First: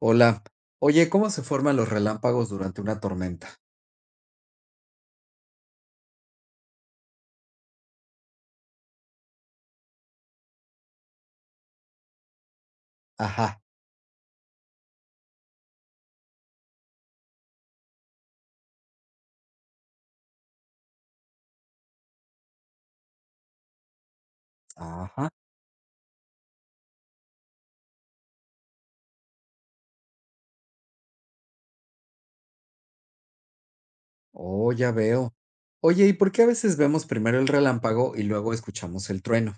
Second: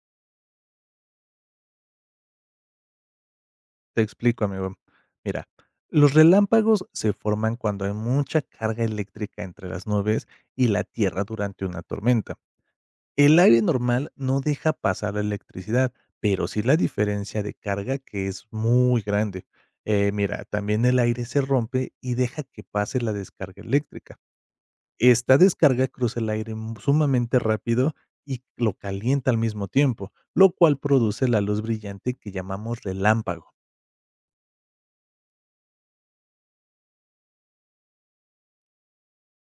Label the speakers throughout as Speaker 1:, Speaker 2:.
Speaker 1: Hola. Oye, ¿cómo se forman los relámpagos durante una tormenta?
Speaker 2: Te explico, amigo. Mira, los relámpagos se forman cuando hay mucha carga eléctrica entre las nubes y la Tierra durante una tormenta. El
Speaker 1: Ajá,
Speaker 2: aire normal no deja pasar la electricidad, pero sí la diferencia de carga que es muy grande. Mira, también el aire se rompe y deja que pase la descarga eléctrica.
Speaker 1: ajá.
Speaker 2: Esta descarga cruza el aire sumamente rápido y lo calienta al mismo tiempo, lo cual produce la luz brillante que llamamos relámpago.
Speaker 1: Oh, ya veo. Oye, ¿y por qué a veces vemos primero el relámpago y luego escuchamos el trueno?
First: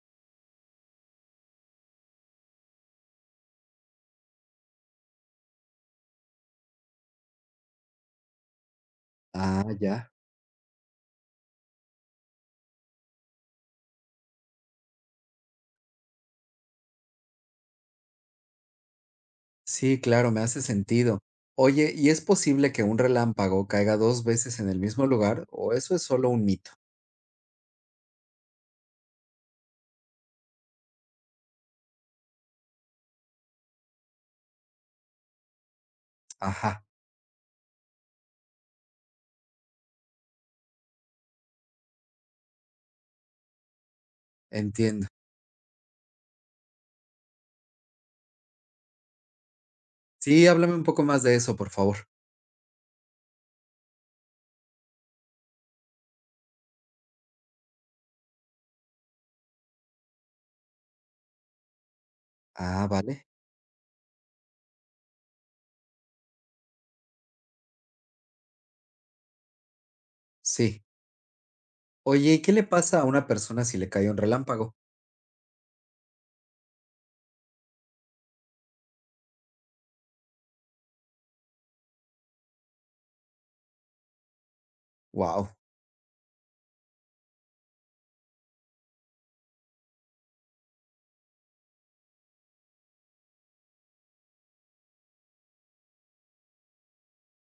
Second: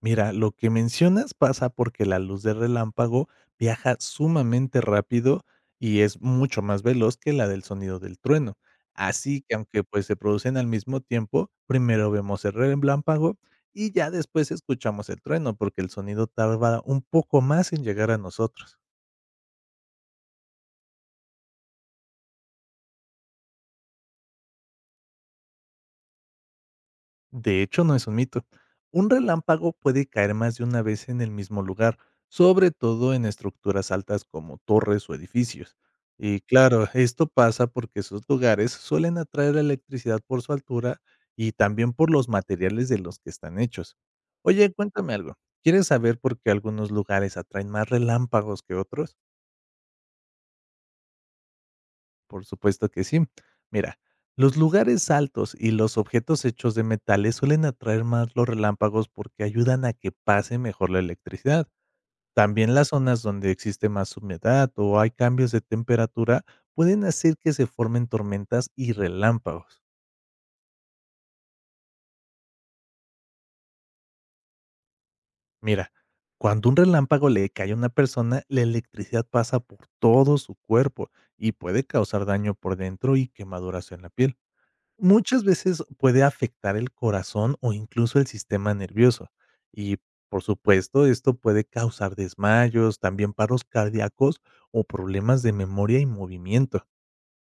Speaker 2: Mira, lo que mencionas pasa porque la luz de relámpago viaja sumamente rápido y es mucho más veloz que la del sonido del trueno. Así que
Speaker 1: Ah,
Speaker 2: aunque pues
Speaker 1: ya.
Speaker 2: se producen al mismo tiempo, primero vemos el relámpago y ya después escuchamos el trueno porque el sonido tarda un poco más en llegar a nosotros.
Speaker 1: Sí, claro, me hace sentido. Oye, ¿y es posible que un relámpago caiga dos veces en el mismo lugar o eso es solo un mito?
Speaker 2: De hecho, no es un mito. Un relámpago puede caer más de una vez en el mismo lugar, sobre todo en estructuras altas como torres o edificios. Y
Speaker 1: Ajá,
Speaker 2: claro, esto pasa porque esos lugares suelen atraer la electricidad por su altura y también por los materiales de los que están hechos. Oye,
Speaker 1: entiendo.
Speaker 2: cuéntame algo. ¿Quieres saber por qué algunos lugares atraen más relámpagos que otros?
Speaker 1: Sí, háblame un poco más de eso, por favor.
Speaker 2: Por supuesto que sí. Mira, los lugares altos y los objetos hechos de metales suelen atraer más los relámpagos porque ayudan a que pase mejor la electricidad. También
Speaker 1: Ah,
Speaker 2: las zonas
Speaker 1: vale.
Speaker 2: donde existe más humedad o hay cambios de temperatura pueden hacer que se formen tormentas y relámpagos.
Speaker 1: Sí. Oye, ¿y qué le pasa a una persona si le cae un relámpago?
Speaker 2: Mira, cuando un relámpago le cae a una persona, la electricidad pasa por todo su cuerpo y puede causar daño por dentro y quemaduras en la piel. Muchas
Speaker 1: Wow,
Speaker 2: veces puede afectar el corazón o incluso el sistema nervioso. Y por supuesto, esto puede causar desmayos, también paros cardíacos o problemas de memoria y movimiento.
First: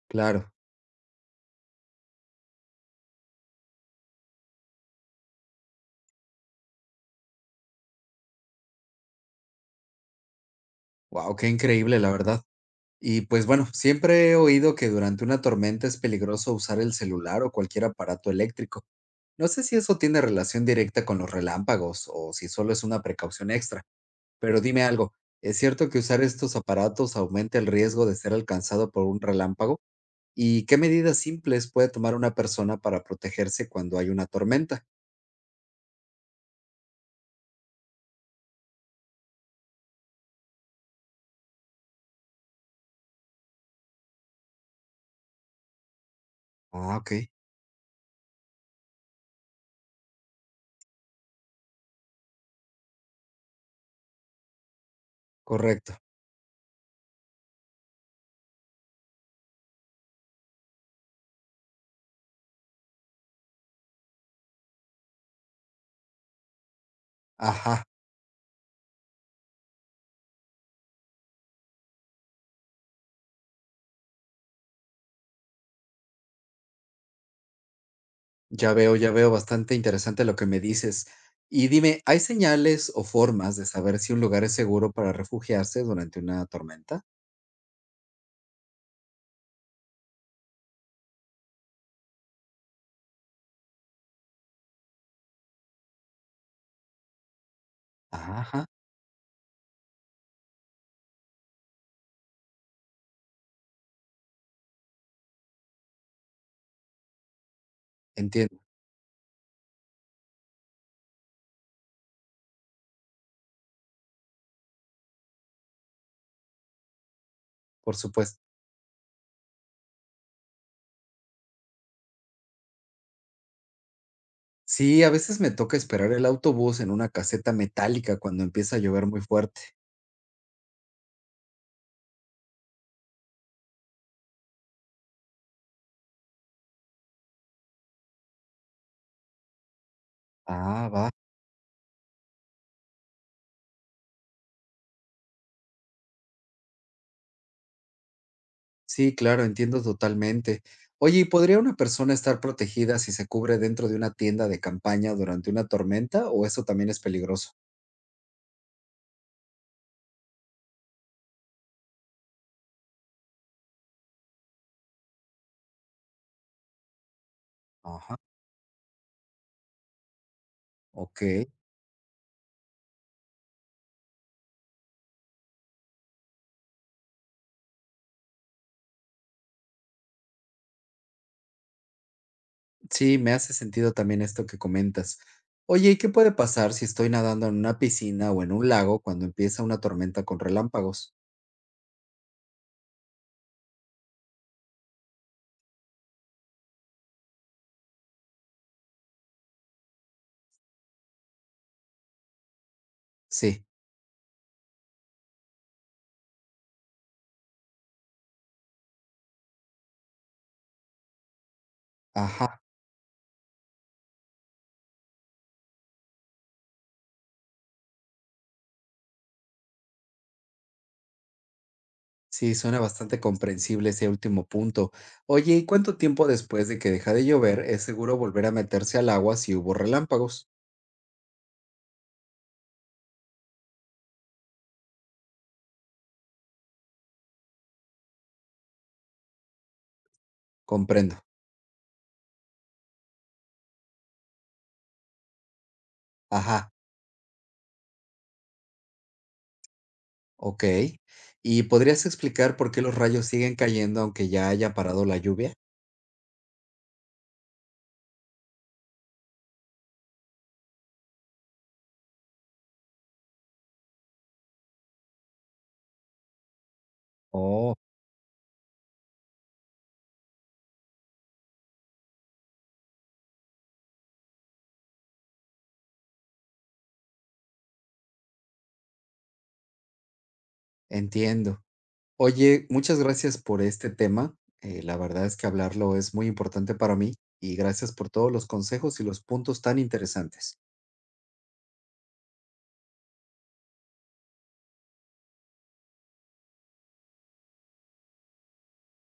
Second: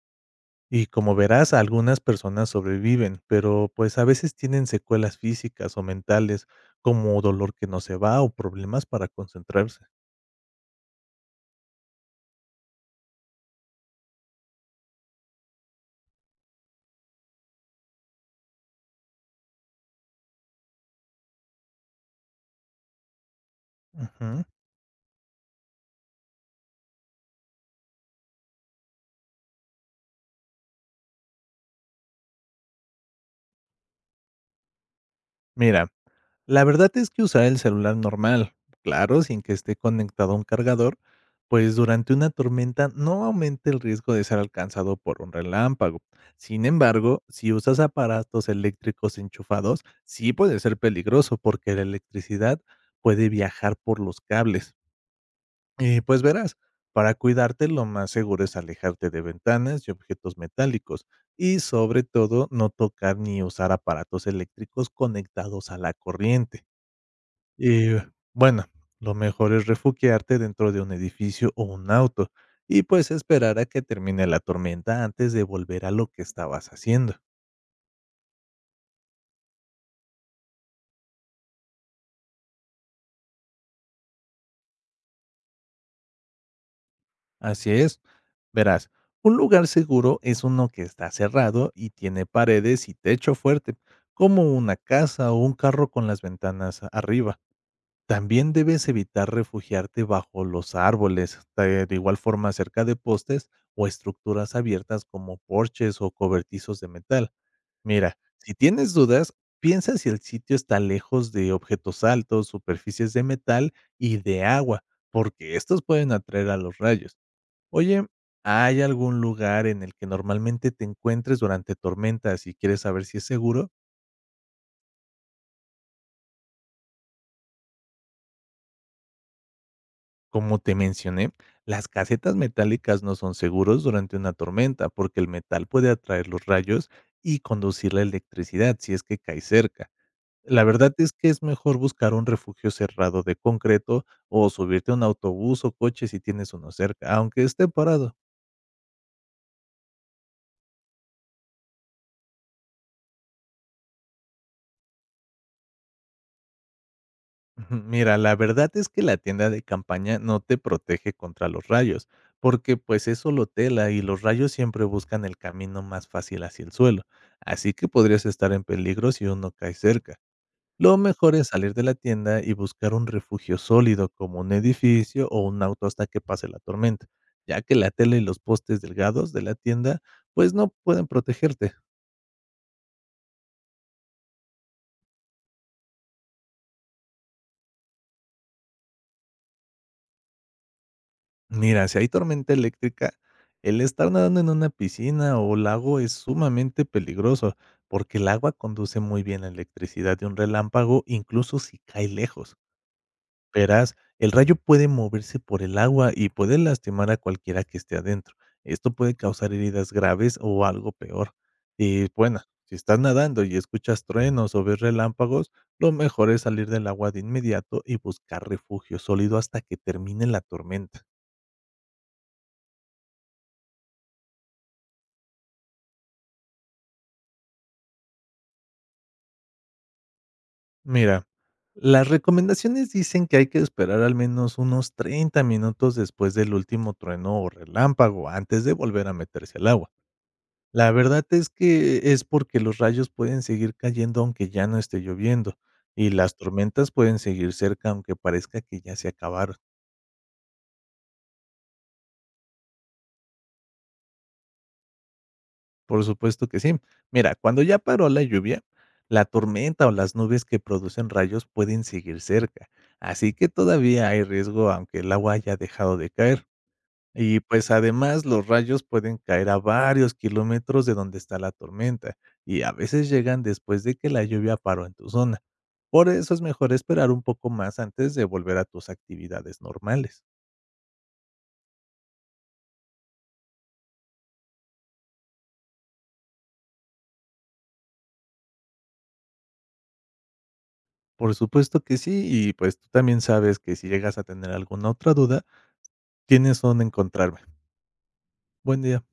Speaker 1: claro.
Speaker 2: Y como verás, algunas personas sobreviven, pero pues a veces tienen secuelas físicas o mentales, como dolor que no se va o problemas para concentrarse.
Speaker 1: Wow, qué increíble, la verdad. Y pues bueno, siempre he oído que durante una tormenta es peligroso usar el celular o cualquier aparato eléctrico. No sé si eso tiene relación directa con los relámpagos o si solo es una precaución extra,
Speaker 2: Ujú.
Speaker 1: pero dime algo, ¿es cierto que usar estos aparatos aumenta el riesgo de ser alcanzado por un relámpago? ¿Y qué medidas simples puede tomar una persona para protegerse cuando hay una tormenta?
Speaker 2: Mira, la verdad es que usar el celular normal, claro, sin que esté conectado a un cargador, pues durante una tormenta no aumenta el riesgo de ser alcanzado por un relámpago. Sin
Speaker 1: Ah, ok,
Speaker 2: embargo, si usas aparatos eléctricos enchufados, sí puede ser peligroso porque la electricidad puede viajar por los cables.
Speaker 1: correcto.
Speaker 2: Y pues verás, para cuidarte lo más seguro es alejarte de ventanas y objetos metálicos y sobre todo no tocar ni usar aparatos eléctricos conectados a la corriente.
Speaker 1: Ajá.
Speaker 2: Y bueno, lo mejor es refugiarte dentro de un edificio o un auto y pues esperar a que termine la tormenta antes de volver a lo que estabas haciendo.
Speaker 1: Ya veo, bastante interesante lo que me dices. Y dime, ¿hay señales o formas de saber si un lugar es seguro para refugiarse durante una tormenta?
Speaker 2: Así es, verás, un lugar seguro es uno que está cerrado y tiene paredes y techo fuerte, como una casa o un carro con las ventanas arriba. También
Speaker 1: Ajá,
Speaker 2: debes evitar refugiarte bajo los árboles, de igual forma cerca de postes o estructuras abiertas como porches o cobertizos de metal. Mira, si
Speaker 1: entiendo,
Speaker 2: tienes dudas, piensa si el sitio está lejos de objetos altos, superficies de metal y de agua, porque estos pueden atraer a los rayos.
Speaker 1: por
Speaker 2: Oye,
Speaker 1: supuesto.
Speaker 2: ¿hay algún lugar en el que normalmente te encuentres durante tormentas y quieres saber si es seguro?
Speaker 1: Sí, a veces me toca esperar el autobús en una caseta metálica cuando empieza a llover muy fuerte.
Speaker 2: Como te mencioné, las casetas metálicas no son seguros durante una tormenta porque el metal puede atraer los rayos y conducir la electricidad si es que cae cerca. La
Speaker 1: Ah,
Speaker 2: verdad
Speaker 1: va.
Speaker 2: es que es mejor buscar un refugio cerrado de concreto o subirte a un autobús o coche si tienes uno cerca, aunque esté parado.
Speaker 1: Sí, claro, entiendo totalmente. Oye, ¿y podría una persona estar protegida si se cubre dentro de una tienda de campaña durante una tormenta o eso también es peligroso?
Speaker 2: Ujú, mira, la verdad es que la tienda de campaña no te protege contra los rayos, porque pues es solo tela y los rayos siempre buscan el camino más fácil hacia el suelo, así que
Speaker 1: Ajá,
Speaker 2: podrías estar en peligro si uno cae cerca. Lo
Speaker 1: ok.
Speaker 2: mejor es salir de la tienda y buscar un refugio sólido como un edificio o un auto hasta que pase la tormenta, ya que la tela y los postes delgados de la tienda pues no pueden protegerte.
Speaker 1: Sí, me hace sentido también esto que comentas. Oye, ¿y qué puede pasar si estoy nadando en una piscina o en un lago cuando empieza una tormenta con relámpagos?
Speaker 2: Mira, si hay tormenta eléctrica, el estar nadando en una piscina o lago es sumamente peligroso, porque el agua conduce muy bien la electricidad de un relámpago incluso si cae lejos.
Speaker 1: Sí,
Speaker 2: Verás, el rayo puede moverse por el agua y puede lastimar a cualquiera que esté adentro. Esto puede causar heridas graves o algo peor. Y bueno,
Speaker 1: ajá,
Speaker 2: si estás nadando y escuchas truenos o ves relámpagos, lo mejor es salir del agua de inmediato y buscar refugio sólido hasta que termine la tormenta.
Speaker 1: sí, suena bastante comprensible ese último punto. Oye, ¿y cuánto tiempo después de que deja de llover es seguro volver a meterse al agua si hubo relámpagos?
Speaker 2: Mira, las recomendaciones dicen que hay que esperar al menos unos 30 minutos después del último trueno o relámpago antes de volver a meterse al agua. La
Speaker 1: Comprendo,
Speaker 2: verdad es que es porque los rayos pueden seguir cayendo aunque ya no esté lloviendo, y las
Speaker 1: ajá,
Speaker 2: tormentas pueden seguir cerca aunque parezca que ya se acabaron.
Speaker 1: ok. ¿Y podrías explicar por qué los rayos siguen cayendo aunque ya haya parado la lluvia?
Speaker 2: Por supuesto que sí. Mira, cuando ya paró la lluvia, la tormenta o las nubes que producen rayos pueden seguir cerca, así que todavía hay riesgo aunque el agua haya dejado de caer. Y, pues,
Speaker 1: Oh,
Speaker 2: además, los rayos pueden caer a varios kilómetros de donde está la tormenta, y a veces llegan después de que la lluvia paró en tu zona. Por eso es mejor esperar un poco más antes de volver a tus actividades normales.
Speaker 1: entiendo. Oye, muchas gracias por este tema. La verdad es que hablarlo es muy importante para mí y gracias por todos los consejos y los puntos tan interesantes.
Speaker 2: Por supuesto que sí, y, pues, tú también sabes que si llegas a tener alguna otra duda, tienes dónde encontrarme. Buen día.